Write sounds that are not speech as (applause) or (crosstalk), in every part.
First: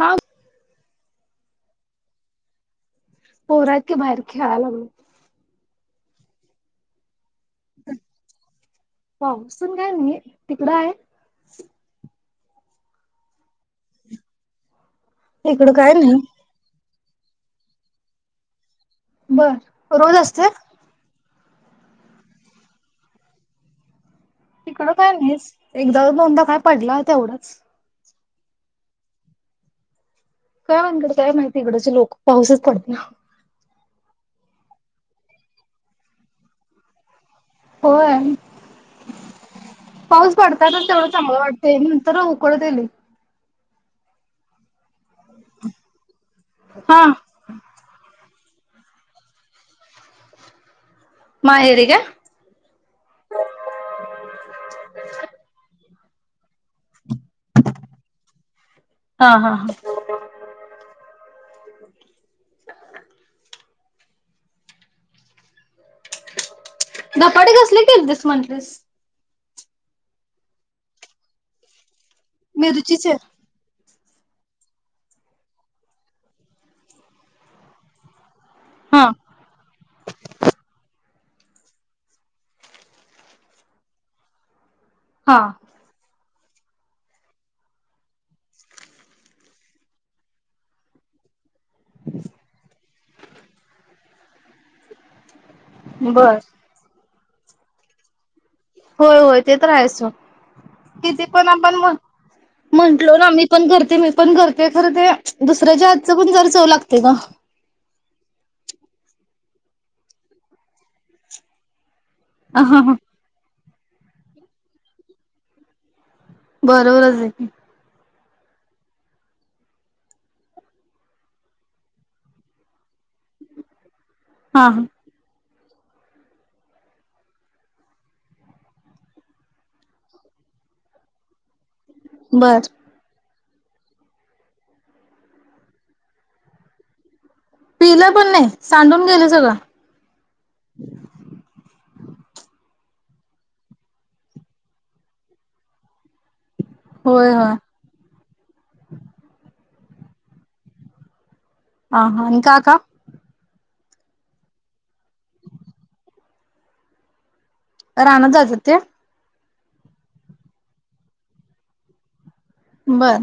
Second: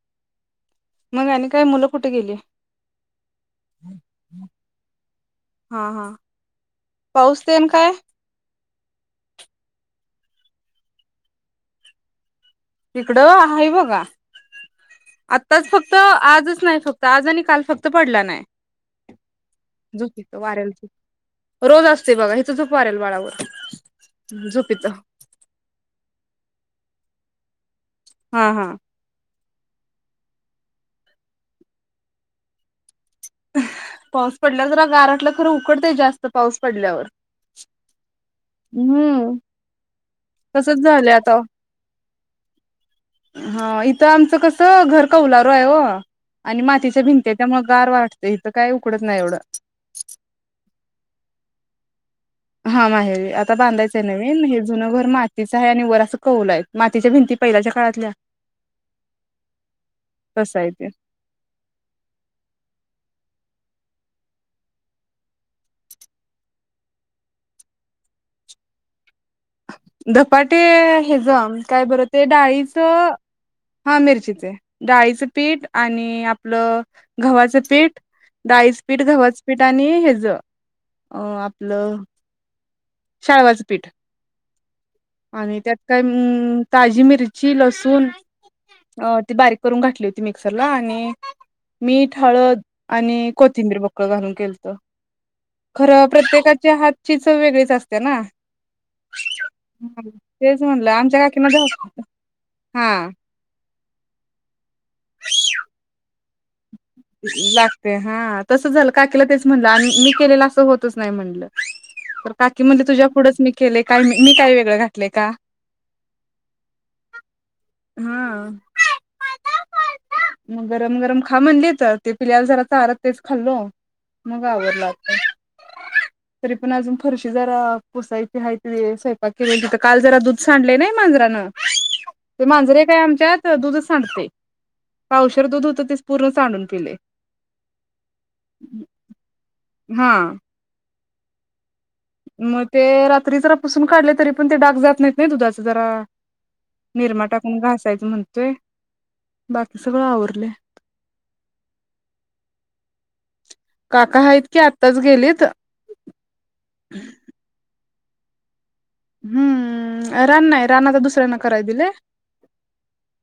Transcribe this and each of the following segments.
हा. मग आणि काय मुलं कुठे गेली. पोरात क बाहेर खेळायला मग. पाऊसतेम काय. पाऊसून काय म तिकडं आहे. तिकडं आहे बघा. आताच इकडं काय फक्त नाही. आजच नाही फक्त आज आणि काल फक्त पडला नाही. बर रोज झोपीत असते. वाऱ्याल रोज असते बघा हिथ झूप पारेल बाळावर झोपीत तिकडं काय नाहीच एकदा दोनदा काय पडला तेवढं. (unintelligible) हा हा. काय म्ह इकड काय माहिती इकडचे लोक पाऊसच पडते ना. पाऊस पडला जरा गारटलं खरं उकडतंय जास्त पाऊस पडल्यावर होय हम्म पाऊस तसच पडतातच तेवढ झालंय चांगला आता वाटतय ना. तर उकळतली. हा इथं आमचं कसं घर का उलारू आहे व आणि मातीच हा भिंते त्यामुळे गार वाढते. इथं काय उकडत नाही एवढं. माहेर ग. हा माहेरी आता बांधायचंय नवीन हे जुन घर मातीचं आहे आणि वर (unintelligible) तच्या भिंती पहिल्याच्या काळातल्या हा हा हा. कसा आहे ते (unintelligible) ना पडे कसले के तस म्हणतेस. पाटे हे जाम काय बरत. ते डाळीचं. मिरचीचे. हा मिरचीचे डाळीचं पीठ आणि आपलं गव्हाचं पीठ. डाईसपीठ हा वस्पीठ आणि हेज अं आपलं. शाळवाचं पीठ. हा आणि त्यात काय हम्म ताजी मिरची लसूण ती बारीक करून घातली होती मिक्सरला आणि मीठ, हळद आणि कोथिंबीर बघ. क घालुन केलंत. खरं बर प्रत्येकाच्या हाता ची चव वेगळीच असते ना? होय होय. ते तर आहेच सोड तेच म्हणलं आमच्या किती पण काकीना आपण म्हट हा म्हंटलो ना मी पण करते मी पण करते खरं ते दुसऱ्याच्या हातचं पण जर चव लाग लागते हां तसंच झालं काकीला तेच म्हणलं अम्म मी केलेलं असं होतंच नाही म्हणलं. तर काकी हा म्हणाली हा तुझ्या पुढच मी केलंय काय मी काय वेगळं घातलंय का? बरोबरच आहे की हां (unintelligible) मग गरम गरम खा म्हणलीत. तर ते पिल्ल्याला जरा चारत तेच खाल्लो. मग हा हा. आवरलं आपलं. तरी पण अजून फरशी जरा पुसायची हाय ती स्वयंपाक केलेलं तिथं काल जरा दूध सांडलंय नाय मांजरानं. ते बर मांजर एक आहे आमच्यात ते दुध सांडतंय पावशर दूध होतं तेच पूर्ण सांडून केलय. पिले पण नाही सांडून गय सगळं हा मग ते रात्री जरा पुसून काढले तरी पण ते डाग जात नाहीत नाही दुधाच जरा निरमा होय होय. टाकून घासायचं म्हणतोय बाकी सगळं आवरलय. हां हां. आणि काका? काका हायत कि आत्ताच गेलीत रानात जात्यात काय? हम्म रान नाही रान आता दुसऱ्यांना कराय दिलय. बर.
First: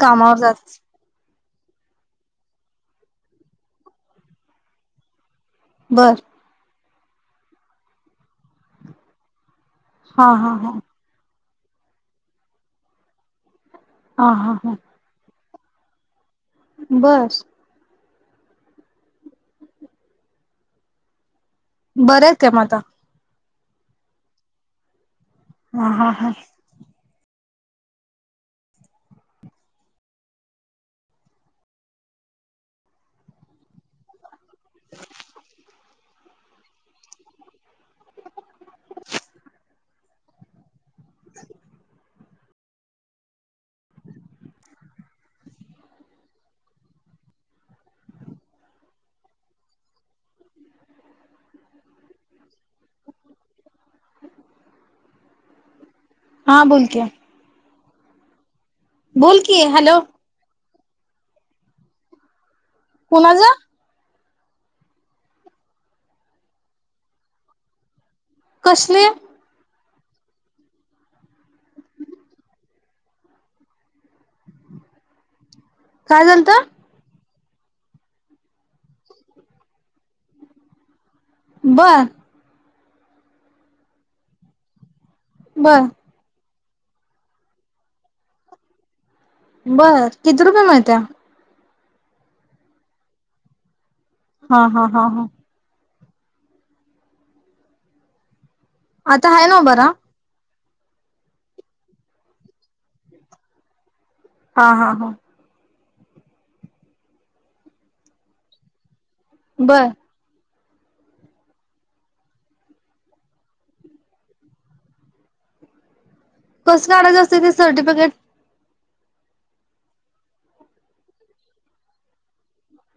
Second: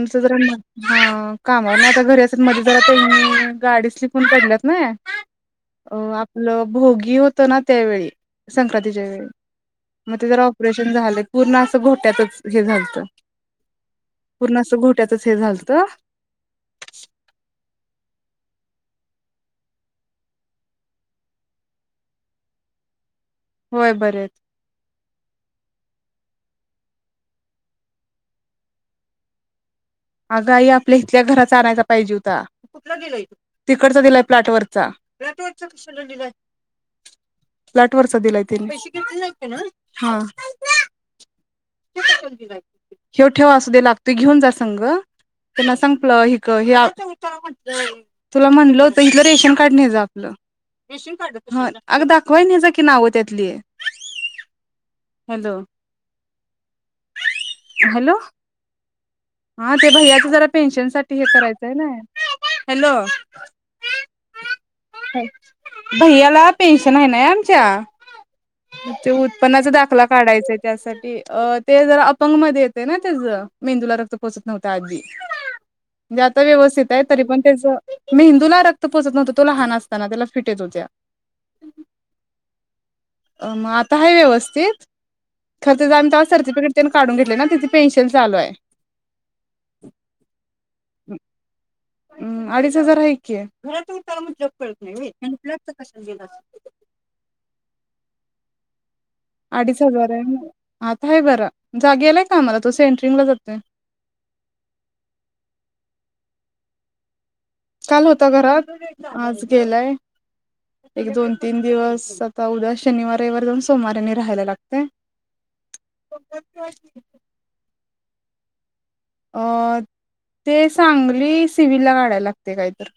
कामावर जात कामावर नाही आता घरी असेत्यात मध्ये जरा ते गाडी स्लिप होऊन पडल्यात नाई अ बर. आपलं भोगी होत ना त्यावेळी संक्रांतीच्या वेळी मग हा ते जरा हा हा ऑपरेशन झालं. पूर्ण असं घोट्यातच हे झालत हा हा पूर्ण असं घोट्यातच हे झालतं तर. बस. बरंच का मता. होय बरंच. हा हा हा. आगाई आपल्या इथल्या घराचा आणायचा पाहिजे होता. कुठ गेला? तिकडचा दिला. फ्लॅट वचा फ्लॅट क ल. प्लॅट वरचा दिलाय त हा. क. (unintelligible) हेव ठेव अस दे लागतोय घेऊन जास्त संघ (unintelligible) की नाव त्याेतली हॅलो. हा बोल की हॅलो. बोल की हा ते हॅलो भैयाच जरा पेन्शन साठी हे करायचंय नाय. हॅलो. कुणाचं भैयाला पेन्शन आहे नई आमच्या. कसले ते उत्पन्नाच दाखला. दाखला काढायच त्यासाठी ते जरा अपंग मध्ये येतय ना त्याच मेंदूला रक्त. पोचत नव्हत आदी. म्हणजे काय आता झालत व्यवस्थित आहे तरी पण. मेंदूला रक्त पोचत नव्हतं तो लहान असताना त्याला फिट येत होत्या. बर. अ मग आता हाय व्यवस्थित. खरं बर तेज आम्ही तेज तवा सर्थीपेटिक तर. तेन काढून घेतल ना तिथे पेन्सिल चालू आहे. बर किती रुपये मिळत्या. हम् अडीच हजार हाय कि. हा हा हा हा (unintelligible) प्रसज द (unintelligible) आता आहे ना अडीच बरा हजार हाय. आता आहे बर गेलाय कामाला तो सेट्रिंगला जातोय. हा, हा, हा. काल होता घरात. आज बर गेलाय. एक दोन तीन दिवस आता उद्या शनिवार रविवार जाऊन सोमवार आणि राहायला लागतय. कस काढयचं असते ते सर्टिफिकेट. अ ते सांगली सिव्हीलला काढायला लागतय काय तर.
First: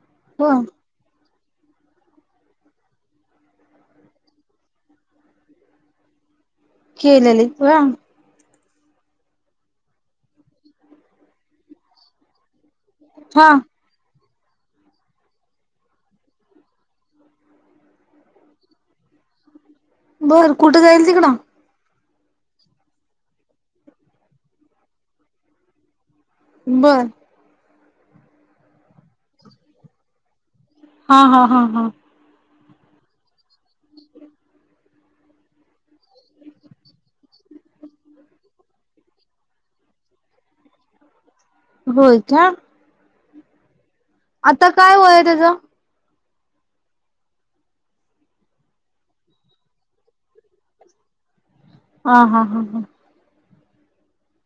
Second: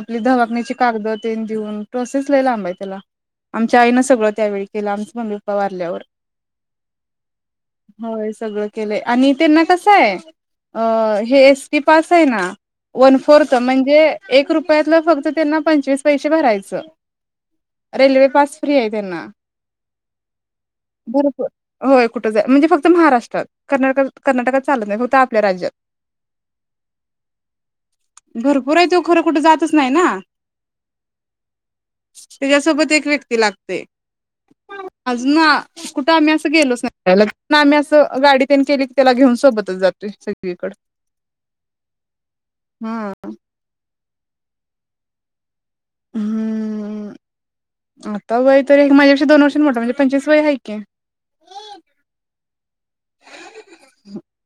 आपली हो दवाखान्याची कागद तेन देऊन, प्रोसेस लई लांब आहे त्याला. आमच्या आईनं सगळं त्यावेळी केलं. आमच मम्मी पप्पा वारल्यावर. केलेलीत हो केलय आणि त्यांना कस आहे हे एसटी पास आहे ना वन हा फोर्थ म्हणजे एक रुपयातला फक्त त्यांना पंचवीस पैसे भरायचं. रेल्वे पास फ्री आहे त्यांना. बर कुठे जाईल तिकड. भरपूर होय कुठं जाईल म्हणजे फक्त महाराष्ट्रात कर्नाटकात कर्नाटकात चालत नाही. फक्त आपल्या राज्यात. बर भरपूर आहे तो खरं कुठे जातच नाही ना. हा हा हा हा त्याच्यासोबत एक व्यक्ती लागते. अजून कुठं आम्ही असं गेलोच नाही ल आम्ही असं गाडी तेन केली. त्याला घेऊन सोबतच जातोय सगळीकड. होय का (inaudible) आता काय वय आहे त्याच. हम्म आता वय तरी माझ्यापेक्षा दोन वर्षीनी मोठा म्हणजे पंचवीस वय आहे की. हा हा हा हा (inaudible)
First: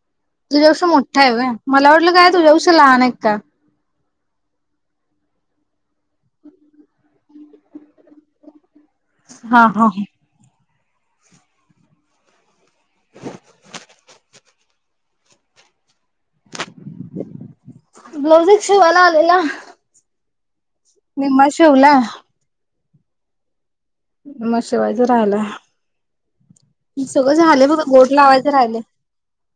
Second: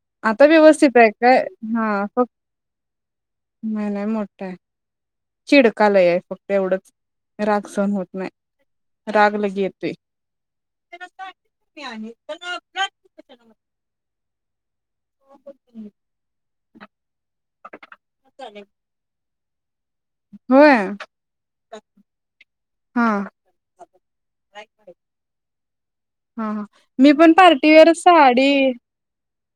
तुझ्यापेक्षा व्यवस्थित मोठा आहे काय व्हय. मला हा वाटलं फक्त काय तुझ्यापेक्षा लहान आहे. का नाही नाही मो चिडका लयी आहे फक्त एवढंच राग सहन होत नाही. राग लगी हा हा येतोय. हा (unintelligible) (inaudible) (inaudible) ब्लाऊज शिवाला आलेला. होय निम्मा शिवला. हा म शिवायचं हा हा. राहिलय. मी पण सगळं झाले बघ पार्टीवेअर गोट लावायच साडी राहिले.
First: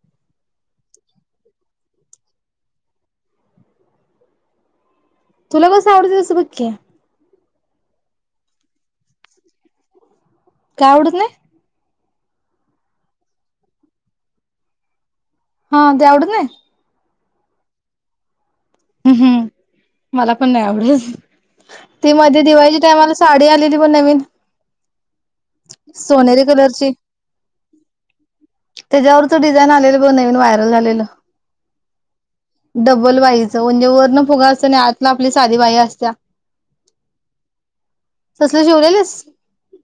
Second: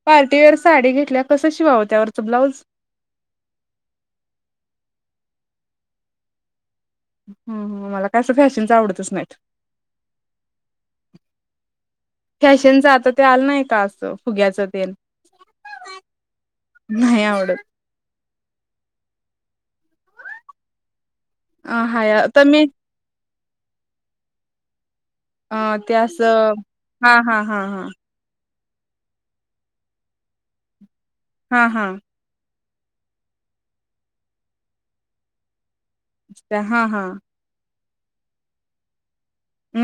पार्टीवेअर साडी घेतल्यावर कसं शिवावं त्यावरच ब्लाऊज. तुला कसं आवडत तसं बघ की. हम्म हम्म मला कस फॅशनच आवडतच नाहीत. का आवडत नाही. फॅशनच आता ते आलं नाही का असं फुग्याचं तेन हा ते आवडत नाही नाही आवडत. हम्म मला पण नाही आवडलंच. अ ते हाय मधी तर मी दिवाळीच्या टाईमाला साडी आलेली ब नवीन अ ते असं सोनेरी हां हां हां हां. त्याज्यावरच डिझाईन आलेलं बघ नवीन वायरल झालेलं हां हां. डबल वाइज वणजे वरनं फुगा असतं आणि आतनं आपली साधी बाई अस अच्छा हां हां. (unintelligible) जेवल्यालीस?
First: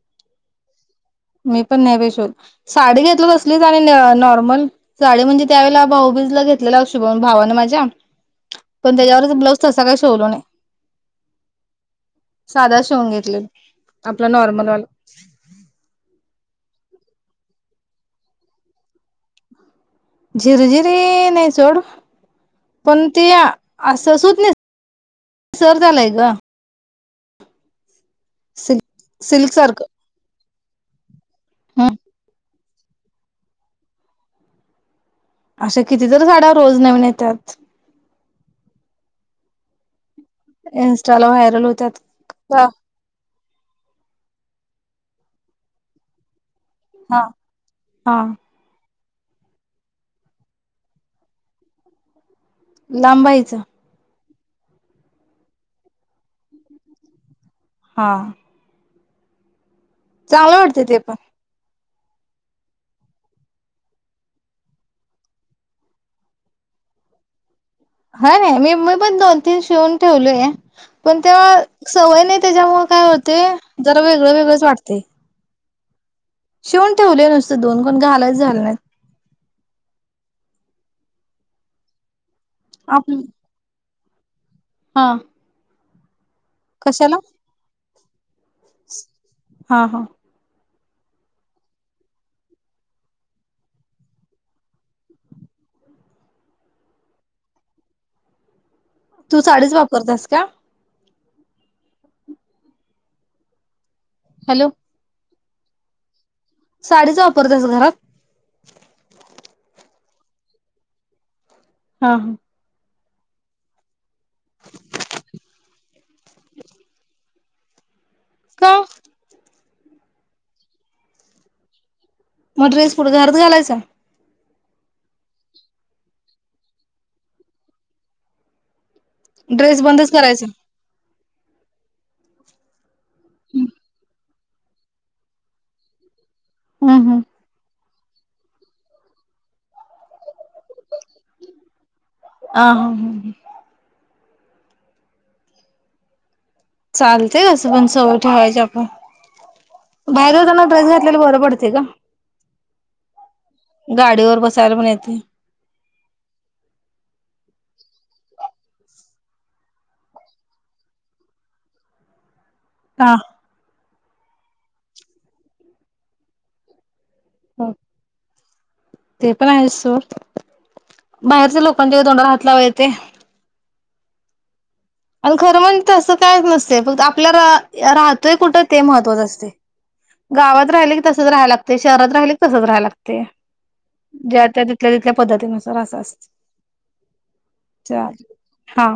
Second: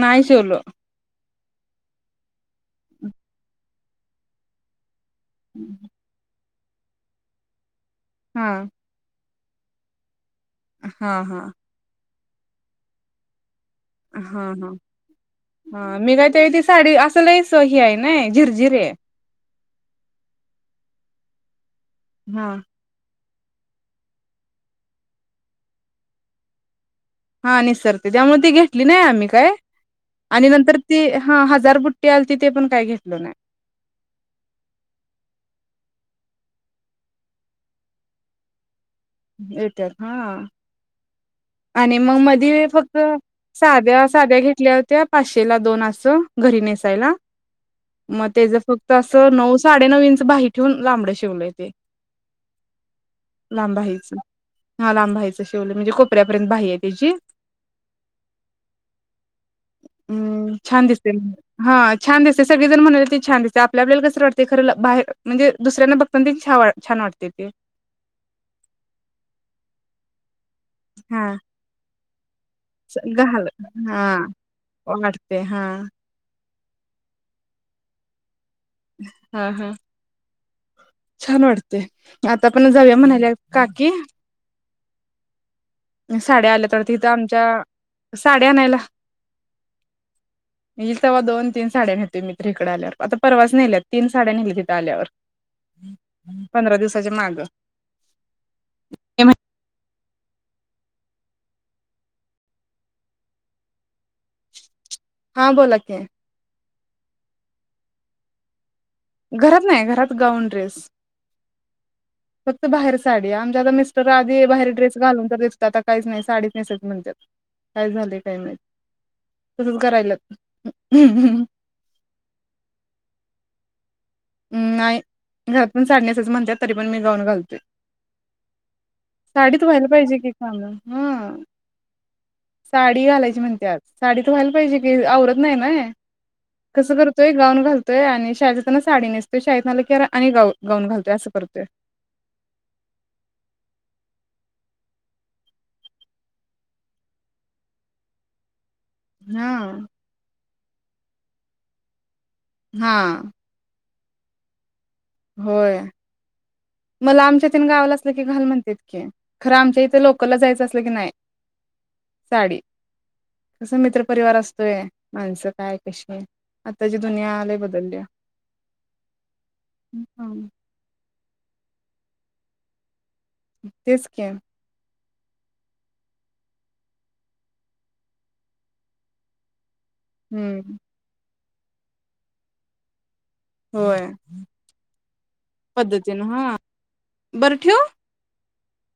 नाही जेवलो. मी पण नाही बाई (unintelligible) साडी घेतलो तसलीच आणि (unintelligible) नॉर्मल. साडी म्हणजे त्यावेळेला भाऊबीजला घेत लेला शुभम भावानं माझ्या हा पण त्याच्यावरच ब्लाऊज तसा काय शिवला नाही. हां हां. साधाच शिवून घेतलेलो. हां हां हां मी काय तेहतीस साडी असं लईच हे आहे नई, झिरझिर आहे. झिर-झिरे नाही सोड. हा. पण ते असं सुत नेसता येईना झालाय ग. हा निसरते त्यामुळे ती सिल्क घेतली नाही आम्ही काय सिल्क सारखं आणि न तर ती. हा हजार हम् बुट्टी आलती ते पण. काय घेतलो नाही. अशा किती तर साड्या रोज नवीन येत्यात. येत्यात. इन्स्टाला व्हायरल होत्यात. साध्या-साध्या घेतल्या होत्या पाचशे ला दोन असं. घरी नेसायला हा हा मग तेज फक्त. तसं नऊ-साडेनऊ इंच भाई ठेवून लांबड शिवलंय ते. लांबभाईच. लांब बाहीचं हा लांबभाईचं शेवले म्हणजे कोपऱ्यापर्यंत भाई आहे त्याची. हा. हम्म चांगलं वाटते छान ते दिसते पण हा. छान दिसते. सगळे जण म्हणाले ते छान दिसते आपल्या आपल्याला कसं वाटते खरं बाहेर म्हणजे दुसऱ्यांना बघतानाछ छान वाटते ते. हा नाही. मी मी पण दोन तीन शिवून ठेवलोय. पण हा तेव्हा. सवय नाही. त्याच्यामुळे काय होते घाल जरा हा वेगळं वेगळंच वाटते. शिवून ठेवले नुसतं दोन कोण घालायच झा ह (unintelligible) हा हा छान वाटते. आता पण जाऊया आप म्हणायल्या काकी. हा. अ साड्या आल्या तर तिथं कशाला आमच्या. साड्या आणायला हा हा. सव्हा दोन तीन साड्या नेतोय मित्र इकडे आल्यावर आता परवाच नेल्यात तीन साड्या नेल्या. तिथे आल्यावर पंधरा दिवसाच्या माग. तू साडेच बाप्. करतस का? हॅलो! हां बोलाकी. साडीच वापरतेस घरात? घरात नाही, घरात गाऊन ड्रेस. हा हा फक्त बाहेर. साडी. आमच्या आता मिस्टर आधी बाहेर ड्रेस घालून तर दिसतात आता काहीच नाही साडीच नेसत म्हणतात काय झाले. का? तसच करायला. मग ट्रेस पुढे घरच घालायचा? नाही घरात पण साडण्या असच म्हणते, तरी पण मी जाऊन घालतो. साडीतू ड्रेस व्हायला बंदच पाहिजे कि करायचा. काम हा. साडी. डी घालायची म्हणत्यात. व्हायला पाहिजे क आवरत नाही ना. कसं हम्म हम्म करतोय गाऊं घालतो. आणि श साडी नसू शा रा आणि गा गाऊन घालतोय असं करतोय. आ हा हा हा. चालतेय असं पण सवय ठेवायच्या. हा बाहेर जातांना घातल्याला बरं पडते का. हा. गाडी वर बसायला म्हण होय. ला आमच्या इथून गावला असलं की घाल म्हणते इतकि खरं आमच्या इथे लोकलला जायचं असलं की नाही साडी का. मित्र परिवार असतोय माणसं काय कशी आता दुनीया बदललीया. ते पण आहे सोड बाहेरच्या लोकांच्या दोंडार हात लावा येते. तेच की. आणि खरं म्हण तसं कायच नसते फक्त आपल्याला राहतोय कुठं ते महत्वाचं असतय. गावात हम्म राहिल की तसचं राहायला लागतंय ते शहरात राहिल कि तसचं राहिला ते होय ज्या त्या तिथल्या तिथल्या पद्धतीनुसार असं पद्धतीनं असत हा बरं ठेवू? चा हा.